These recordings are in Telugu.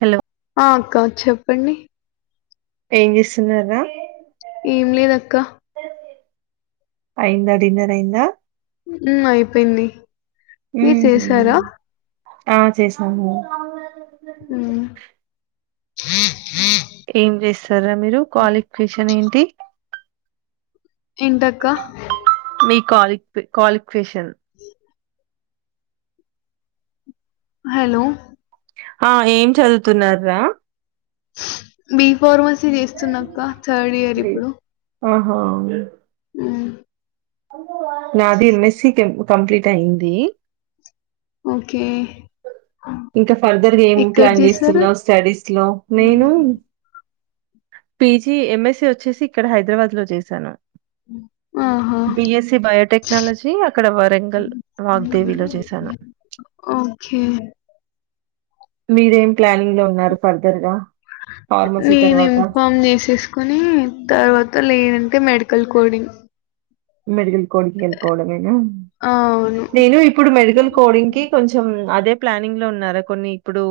హలో ఆ అక్క చెప్పండి. ఏం చేస్తున్నారూ రా ఏం లేదక్క. అయింద డిన్నర్ అయింద ఉమ్ అయిపోయింది మీరు మ్మ్హ్. చేసారా. ఆ చేసాను. ఉమ్ ఏం చేస్తారూ రా మీరు క్వాలిఫికేషన్ ఏంటి. ఏంటక్క మీ కాలి కాలిక్వేషన్ హలో ఆ ఏం చదువుతున్న రా బి ఫార్మసీ చేస్తున్నాక్క థర్డ్ ఇయర్ ఇప్పుడు ఆహాగ ఆ నాది ఎంఎస్సి కంప్లీట్ అయ్యిన్ది ఓకే ఇంకా ఫర్దర్ ఏం ఎక్కడ ప్లాన్ చేశారు చేస్తున్నావు స్టడీస్ లో నేను పిజి ఎంఎస్సి వచ్చేసి ఇక్కడ హైదరాబాద్ లో చేశాను ఆ బిఎస్స బయోటెక్నాలజీ అక్కడ వరంగల్ వాగ్దేవిలో చేశాను ఓకే మీరేం ప్లానింగ్ లో ఉన్నారు ఫర్దర్ గా నేను ఇన్ఫార్మ్ చేసేసుకుని తర్వాత లేదంటే మెడి క్కల్ కోడి మెడికల్ కోడ్కి వెళ్ళిపోవడమేనా ఆ అవును నేను ఇప్పుడు మెడికల్ కోడ్ంగ్కిి కొంచెం అదే ప్లానింగ్ లో ఉన్నారా కొన్ని ఇప్పుడు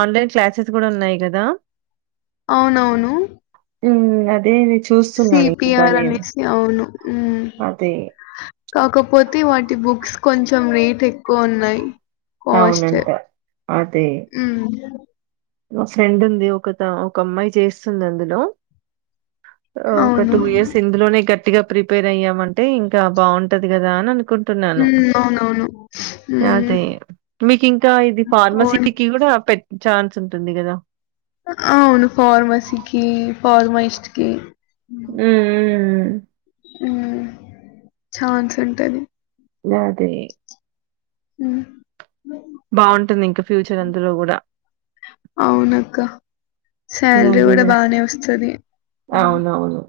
ఆన్లైన్ క్లాసెస్ కూడా ఉన్నాయి కదా అవునవును ఉ అదే చూస్తున్నాను ఇంకా సిపిిఆర్ నేను. అనేసి అవును అదే కాకపోతే వాటి బుక్స్ కొంచెం రేట్ ఎక్కువ ఉన్నాయి కాస్ట్ అవునంట. ఫ్రెం ఉంది ఒక ఒక అమ్మాయి చేస్తుంది అందులో ఒక అవును. టూ ఇయర్స్ ఇందులోనే గట్టిగా ప్రిపేర్ అయ్యామ అంటే ఇంకా బాగుంటది కదా అని అనుకుంటున్నాను. ఉ అవునవును హ్మ్. అదే మీకు ఇంకా ఇది ఓన్ ఫార్మసీకి కూడా పెట్ట ఛాన్స్ ఉంటుంది కదా అ అవును ఫార్మ సికి ఫార్మా ఇష్టకి ఉ ఛాన్స్ ఉంటది అదే హ బాగుంటుంది ఇంక ఫ్యూచర్ అందులో కూడా అవునక్క. శాలరీ కూడా బానే వస్తుది అవునవును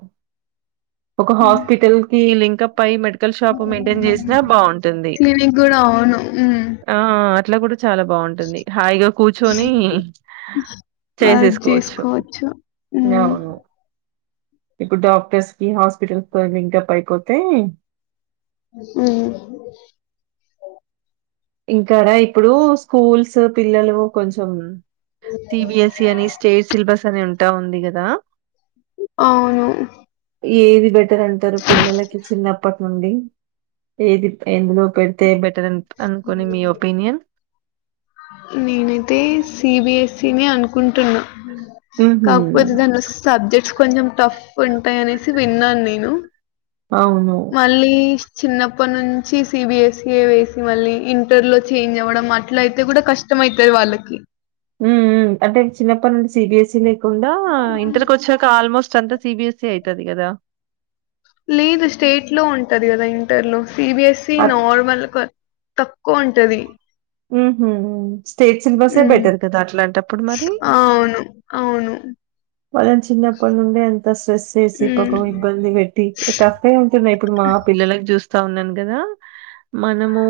ఒక హాస్పిటల్ కి లింక్ పై మెడికల్ షాప్ మెయింటైన్ చేసినా బాగుంటుంది క్లినిక్ గూడా అవును. హ్మ్. ఆ అట్లా గూడా చాలా బాగుంటుంది హాయిగా కూర్చొని వర్క్ చేసేసుకోవచ్చు జేసుకోవచ్చు. హ్మ్. అవును ఇప్పుడు డాక్టర్స్ కి హాస్పిటల్స్ ఇంకా ప అయిపోతేా ఆ ఇంకాడా ఇప్పుడు స్కూల్స్ పిల్లలు కొంచెం సిబిఎస్ఈ అని స్టేట్ సిలబస్ అని ఉంటా ఉంది కదా అవును ఏది బెటర్ అంటారు పిల్లలకి చిన్నప్పటి నుండి ఏది ఎందులో పెడితే బెట్టర్ నేనుతే సిబిఎస్ త అనుకుంటున్నా ఉహు కాకపోతే దాని సబ్జెక్ట్స్ కొంచెం టఫ్ ఉంటాయి అనేసి విన్నాను నేను అవును మళ్ళీ చిన్నప్పటి నుంచి సిబిఎస్ఈఏ వేసి మళ్ళీ ఇంటర్ లో చేంజ్ అవ్వడం అట్ల అయితే కూడా కష్టం అయితది వాళ్ళకి హ్మ్ హు అంటే చిన్నప్పటి నుండి సిబిఎస్ఈ లేకుండా ఇంటర్కి వచ్చాక ఆల్మోస్ట్ సంత సిబిఎస్ ఏ అయితది కదా లేదు స్టేట్ లో ఉంటంది కదా ఇంటర్లో సిబిఎస్ఈ నార్మల్ తక్కువుంటది హ్మ్ హు అవును స్టేట్ సిలబస్సే హ్మ్. బెటర్ కదా అట్లాంటప్పుడు మరి అవును. అవును. వాళ్ళని చిన్నప్పటి నుండే అంతస్ స్ట్రెస్ చేసి హ్మ్. పాపం ఇబ్బంది పెట్టి టఫే ఉంటున్నయి ఇప్పుడు మా పిల్లలకి చూస్ సౌనాన్ గదా మనము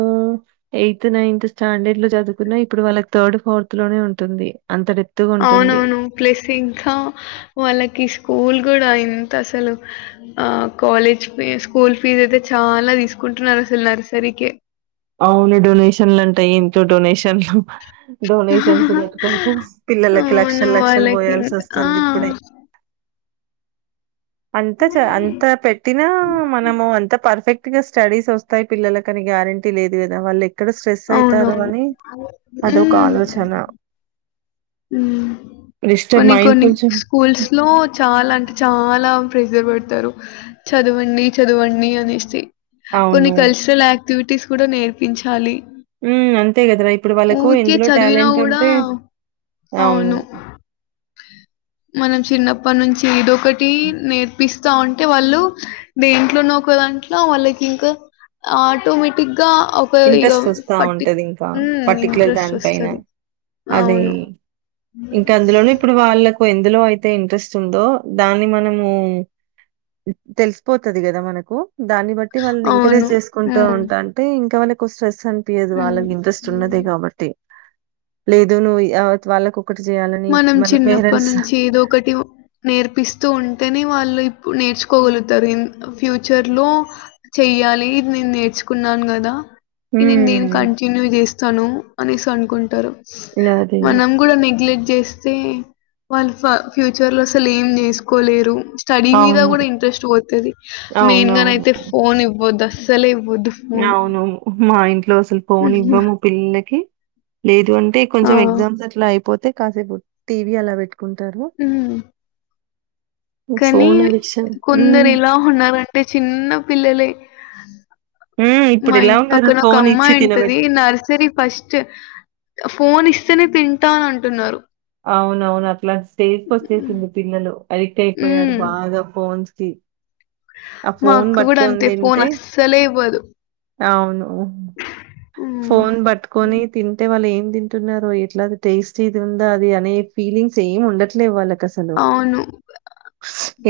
ఎయిత్, నైన్త్ స్టాండర్డ్ లో చదువుకున్న ఇప్పుడు వాళ్ళకి థర్డ్ ఫోర్త్ లోనే ఉంటుంది. అంత డెప్త్‌గా ఉంటుంది. అవునవును ప్లస్ ఇంకా వాళ్ళకి స్కూల్ కూడా ఎంత అసలు ఆ కాలేజ్ ఫీ స్కూల్ ఫీ ఇదైతే చాలా తీసుకుంటున్నారు అసలు నర్సరీకె అవును డొనేషన్లంటా ఎంతో డొనేషన్లు డొనేషన్స్ కట్టుకుంటూ పిల్లలకి అవును లక్షల్ లక్షలు పోయాల్సి వాళ్ళకింక ఆ! వస్తుంది. ఇప్పుడే అంత చ అంత పెట్టినా మనము అంత పర్ఫెక్ట్ ఇగ స్టడీస్ వస్తాయి పిల్లలకని గ్యారంటీ లేదు కదా వాళ్ళ ఎక్కడ స్ట్రెస్ అయితారో అవునవును. అని అది ఒక హ్మ్. ఆలోచన హ్మ్ డిస్టర్బ్ కొన్ని మైండ్ కొన్ని కొంచెం స్కూల్స్ లో చాలా అంటే చాలా ప్రెజర్ పెడతారు చదవండి చదవండి అనేసి అవును. కొన్ని కల్చరల్ యా క్ట్విటీస్ కూడా నేర్పించాలి. హ్మ్ అంతే గదార ఇప్పుడు వాళ్ళకు ఊరికే ఎందులో చదివినా టాలెంట్ గూడా ఉంటే అవును మనం చిన్నప్పనుంచి ఎదొ ఒకటి నేర్పిస్ స్తా ఉంటే వాళ్ళు దేంట్లోనో ఒక దాంట్ల వాళ్ళకి ఇంకా ఆటోమేటిక్గా ఒక ఇగ ఇంట్రెస్ట్ వస్తా పట్టి ఉంటదింకా హ్మ్ ఇంట్రెస్ట్ వస్తది. అవును అదేయి ఇంకా అందులోనే ఇప్పుడు వాళ్ళ కు ఎందులో అయితే ఇంట్రెస్ట్ ఉందో దాన్ని మనము తెలిసిపోతది కదా మనకు దాన్ని బట్టి వాళ్ళని అవును ఎంకరేజ్ చేసుకుంట ఉమ్ ఉంటాంటే ఇంకా వాళ్ళకు స్ట్రెస్ అనిపియదు ఉమ్ వాళ్ళకి ఇంట్రెస్ట్ ఉన్నదే కాబట్టి లేదు నువ్వు వాళ్ళకు మనం చిన్నప్పటి నుంచి ఏదో ఒకటి నేర్పిస్తూ ఉంటేనే వాళ్ళు ఇప్పుడు నేర్చుకోగలుగుతారు ఫ్యూచర్ లో చెయాలి ఇది నేను నేర్చుకున్నా కదా ఇది నేన్ హ్మ్. కంటిన్యూ చేస్తను అనేసి అనుకుంటరు. అది. మనం కూడా నెగ్లెక్ట్ చేస్తే వాళ్ళు ఫ్యూచర్ లో అసలు ఏం చేసుకోలేరు. స్టడీ మీద అవును. కూడా ఇంట్రెస్ట్ పోతది మెయిన్గా అవునవును. నయితే ఫోన్ ఇవ్వోద్దు అసల్ అవును మా ఇంట్లో అసలు ఫోన్ హ్మ్. ఇవ్వము పిల్లలకి లేదు ఉంటే ఆ కొంచెం ఎగ్జామ్స్ అట్లా అయిపోతే కాసేపు టీవీ అలా పెట్ ఉంటారు. కనీ కొందరు హ్మ్. ఎలా ఉన్నారంటే చిన్న పిల్లలే హ్మ్. మా ఇప్పుడెలా ఇంటి ఉన్నారు పక్కన ఒక ఫోన్ ఇచ్చి అమ్మాయి ఉంటది. తినబెట్ నర్సరీ ఫస్ట్ ఫోన్ ఇస్తనే తింటా అంటున్నారు అవునవును అట్లాంటి స్టేజ్కి వచ్చేసింది పిల్లలు ఎడిట్ అయిపోయారు హ్మ్ బాగా ఫోన్స్ కి ఆ మా ఫోన్ అక్క కూడా పట్టుకొని అంతే ఫోన్ తింటే అస్సలే ఇవ్వదు అవును హ్మ్ ఫోన్ పట్టుకొని తింటే వాళ్ళు ఏం తింటున్నారు ఎట్లా టేస్ట్ ఇది ఉందా అది అనే ఫీలింగ్స్ ఏమి ఉండట్లే వాళ్ళకి అసలు అవును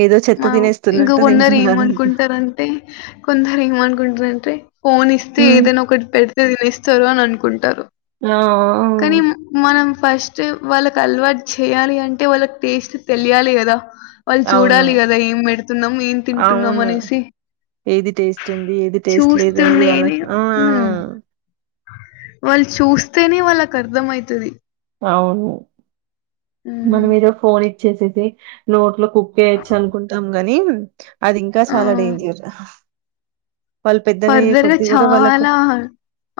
ఏదో చెత్త తినేస్తున్నట్టు తి దరు ఏమనుకుంటారంటే కొందరు ఏమనుకుంటారంటే ఫోన్ ఇస్తే హ్మ్ ఏదైనా ఒకటి పెడితే తినేస్తారు అని అనుకుంటారు ఆ కానీ మనం ఫస్ట్ వాళ్ళకి అలవాటు చేయాలి అంటే వాళ్ళకి టేస్ట్ తెలియాలి కదా వాళ్ళు ఆ అవును చూడాలి కదా ఏం పెడుతున్నాం ఏం తింటున్నాం అవును అనేసి ఏది టేస్ట్ ఉంది ఏది టేస్ట్ లేదు అనేది చూస్తూనేనే వాళ్లకు ఆ హ్మ్ వాళ్ళు చూస్తేనే వాళ్ళకు అర్థం అయితది అవును మన హ్మ్ ఏదో ఫోన్ ఇచ్చేసేది నోట్లో కుక్కేయాచ్చు అనుకుంటాం గాని అది ఇంకా ఆ చాలా డేంజర్ వాళ్ళు పెద్దగా అయ్యే ఫర్దర్గా కొద్దిీ కూడా వాళ్ళకు చాలా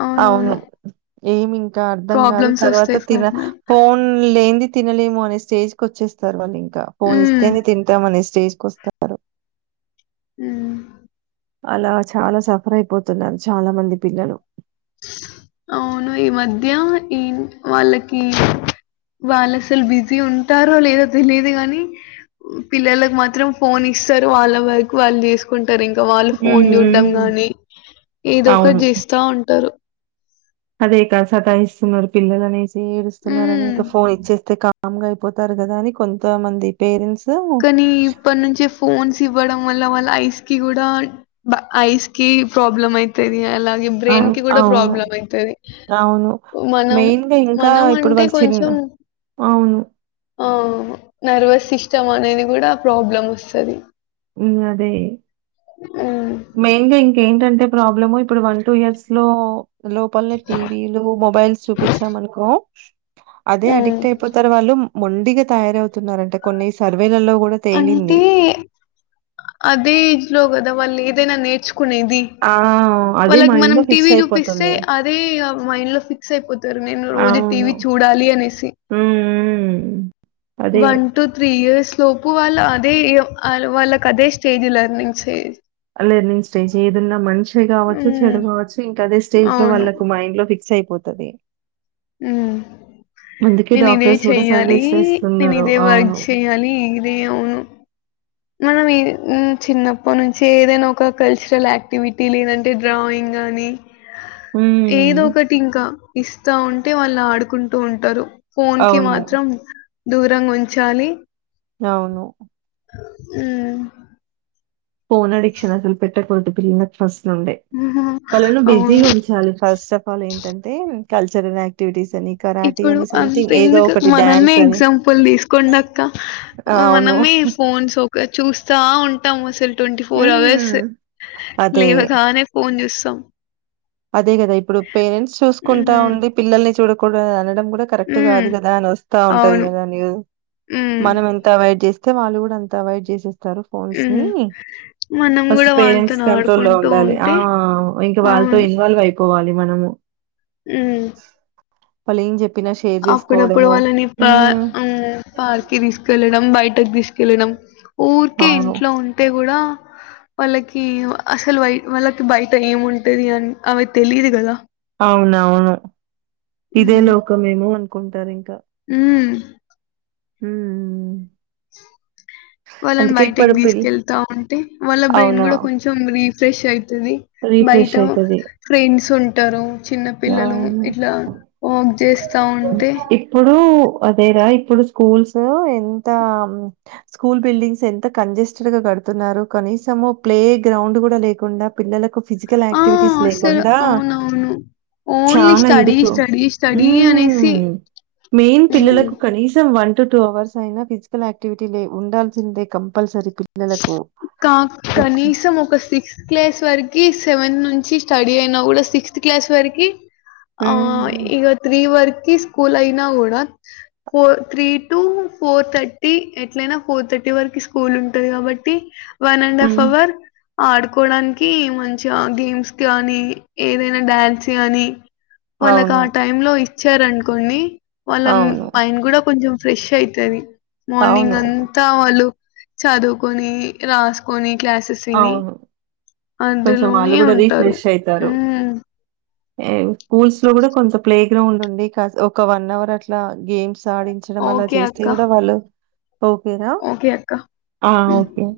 అవునవును అవును ఏమి ఇంకా అర్థం కాదు ప్రాబ్లమ్స్ తర్వాత వస్తాయి తిన ఫర్దర్ ఫోన్ లేంది తినలేము అనే స్టేజ్కి వచ్చేస్తారు వాళ్ళు ఇంకా ఫోన్ హ్మ్ ఇస్తేనే తింటాంనే స్టేజ్ కు వస్తారు ఉ అలా చాలా సఫర్ అయిపోతున్నారు చాలా మంది పిల్లలు అవును ఈ మధ్య ఇన్ వాళ్ళకి వాళ్ళు అసలు బిజీ ఉంటారో లేదో తెలిదు గాని పిల్లలలకు మాత్రం ఫోన్ ఇస్తారు వాళ్ళ వరకు వాళ్ళు చేసుకుంటారు ఇంక్ ఇంకా వాళ్ళు హ్మ్ ఫోన్ చూడ్డం హ్మ్ గానీ ఏదో ఒకటి అవును. చేస్తా ఉంటారు అదే కా సతా ఇస్తున్నారు పిల్లలు అనేసి ఏడుస్తున్నారు అని హ్మ్. ఇక ఫోన్ ఇచ్చేస్తే క కంగా అయిపోతారు కదా అని కొంతమంది పేరెంట్స్ అవును. కానీ ఇప్పటి నుంచే ఫోన్స్ ఇవ్వడం మళ్ల వాళ్ళ ఐస్ కి కూడా బా ఐస్ కి ప్రాబ్లం అయితది అలా గే బ్రెయిన్ కి కూడా అవును. ప్రాబ్లం అయితది అవును. మనం మెయిన్‌గా ఇంకా మనం ఇప్పుడు అంటే వాళ్ళు చిన్న కొంచెం అవును ఆ నర్వస్ సిస్టమ్ అనేది కూడా ప్రాబ్లమ్ వస్తది ఉ అదే ఉమ్, మయిన్గా ఇంక్ ఏంటంటే ప్రాబ్లమ్ ఇప్పుడు వన్ టూ ఇయర్స్ లో లోపలనే టీవీలు మొబైల్స్ చూపించాంనుకో అదే ఉమ్. అడిక్ట్ అయిపోతారు వాళ్ళు మొండిగా తయారవుతున్నారు అంట కొన్ని సర్వేలలో గూడా తేలింది. అంటే అదే ఏజ్ లో కదా వాళ్ళు ఏదైనా నేర్చు కునేది ఆ! అదే వాళ్ళకి మనం మైండ్‌లో ఫిక్స్ టీవీ చూపిస్తే అయిపోతుంది. అదే ఇగ మైండ్ లో ఫిక్స్ అయిపోత్ తారు నేను రోజు అవును. టీవీ చూడాలి అనేసి హ్మ్. హ్మ్. అదే వన్ టు త్రీ ఇయర్స్ లోపు వాళ్ళ అదే వాళ్ళకి అదే stage learning stage learning stage ఏదున్నా మంచే కావచ్చు ఉమ్ చెడు కావచ్చు ఇంకా అదే స్టేజ్ లో అవును వాళ్లకు మైండ్ లో ఫిక్స్ అయిపోతాది ఉ అందుకే నేను ఇదే డాక్టర్స్ కూడా చెయ్యాలి సజెస్ట్ నేను చేస్తున్నారు. ఇదే వర్క్ అవును. చేయ్యాలి ఇదే అవును మనం ఈ చిన్నప్పటి నుంచి ఏదైనా ఒక కల్చరల్ యాక్టివిటీ లేదంటే డ్రాయింగ్ గాని ఏదో హ్మ్. ఒకటి ఇంకా ఇస్తా ఉంటే వాళ్ళు ఆడుకుంటూ ఉంటారు ఫోన్ కి అవును. మాత్రం దూరంగా ఉంచాలి అవును ఉ ఫోన్ అడిక్షన్ అసలు పెట్టకూడదు పిల్లలకు ఫస్ట్ నుండే వాళ్లను అవును. బిజీగా ఉంచాలి ఫస్ట్ ఆఫ్ ఆల్ ఏంటంటే కల్చరల్ యాక్టివిటీస్ అని, కరాటీ ఇప్పుడు అని సంథింగ్ అంతే ఏదో ఎందుకు ఒకటి మనల్నే డాన్స్ అని. ఎగ్జాంపుల్ తీసుకోండి అక్క అవును. మనమే ఈ ఫోన్స్ ఒక చూస్తా ఉన్ టం అసలు ట్వంటీ ఫోర్ అవర్స్ హ్మ్. అదే. లేవగానే ఫోన్ చూస్తాం అదే కదా ఇప్పుడు పేరెంట్స్ చూసుకుంటా హ్మ్. ఉండి పిల్లల్ని చూడకూడదు అని అనడం కూడా కరెక్ట్ కాదు హ్మ్. కదా అని వాస్త ఉంటది అవును. కదా న్యూధు హ్మ్. మనం ఎంత అవాయిడు చేస్ తే వాళ్ళు కూడా అంత అవాయిడ్ చేసేస్ తారు ఫోన్స్ ని హ్మ్. మనం ఫస్ట్ గూడా పేరెంట్స్ వాళ్ళతోని కంట్రోల్లో ఆడుకుంటూ ఉండాలి ఆ ఉంటే ఇంకా వాళ్ ఇన్వాల్వ్ అయిపోవాలి మనము ఉ వాళ్లేం చెప్ అప్పుడప్పుడు వాళ్ళని పా అమ్ము పార్కి తీసుకెళ్ళడం బయటకి తీస్ కేళ్ళినం ఊరికే అవును. ఇంట్లో ఉంటే కూడా వాళ్ళకి అసలు వై వాళ్ళకి బయట ఏమి ఉంటది అని అవి తెలిదు కదా అవును అవును ఇదే లోకమేమో అనుకుంటారు ఇంకా ఉ హు వాళ్ళని బయటికి ఇప్పుడు పిల్ తీసుకెళ్తా ఉంటే వాళ్ళ బ్రెయిన్ అవునా? కూడా కొంచెం బ్రీఫ్ ఫ్రష్అయి రీఫ్రెష్ తదిబయట అయితది. ఫ్రెండ్స్ ఉంటరు చిన్న పిల్లలు ఇట్లా అవును. చేస్తా ఉంటే ఇప్పుడు అదేరా ఇప్పుడు స్కూల్స్ ఎంత స్కూల్ బిల్డింగ్స్ ఎంత కంజెస్టెడ్ గా కడుతున్నారు కనీసము ప్లే గ్రౌండ్ కూడా లేకుండా పిల్లలకు ఫిజికల్ ఆ ఆక్టివిటీస్ అసలు లేకుండా అవునవును ఓన్లీ చాలా స్టడీ ఇరుకు స్టడీ స్టడీ అనేసి ఉమ్ మెయిన్ ఉమ్ పిల్లలకు కనీసం వన్ టు టూ అవర్స్ అయినా ఫిజికల్ యాక్టివిటీ లే ఉండాల్సిందే కంపల్సరీ పిల్లలకు కా ఇప్- కనీసం ఒక సిక్స్ క్లాస్ త్వరికి సెవెన్ నుంచి స్టడీ అయినా కూడా సిక్స్త్ క్లాస్ వరికి ఆ మ్మ్. ఇగ త్రి వర్ కి స్కూల్ అయినా కూడా four three two four thirty ఎట్లయినా ఫోర్ థ ర్టీ వరకి స్కూల్ ఉంటంది కాబట్టి వన్ అండ్ హాఫ్ మ్మ్. అవర్ ఆడుకోడానికి మంచిగా గేమ్స్ గానీ ఏదైనా డ్యాన్స్ కానీ వాళ్ళకు అవును ఆ టైమ్ లో ఇచ్చారనుకొండి వాళ్ళ అవును మైండ్ కూడా కొంచెం ఫ్రెష్ అయితది మార్నింగ్ అవును అంతా వాళ్ళు చదువుకొని రాసుకొని క్లాసెస్ విని అవును కొంచెం వాళ్ళు అందులోనే ఉంటారు ఉ నేవు స్కూల్స్ లో కూడా కొంత ప్లే గ్రౌండ్ ఉండి కాస్ ఒక వన్ అవర్ అట్లా గేమ్స్ అడించడం అలా ఓకే చేస్తే అక్క కూడా వాళ్ళు ఓకే రా ఓకే అక్క అ హ్మ్ ఓకే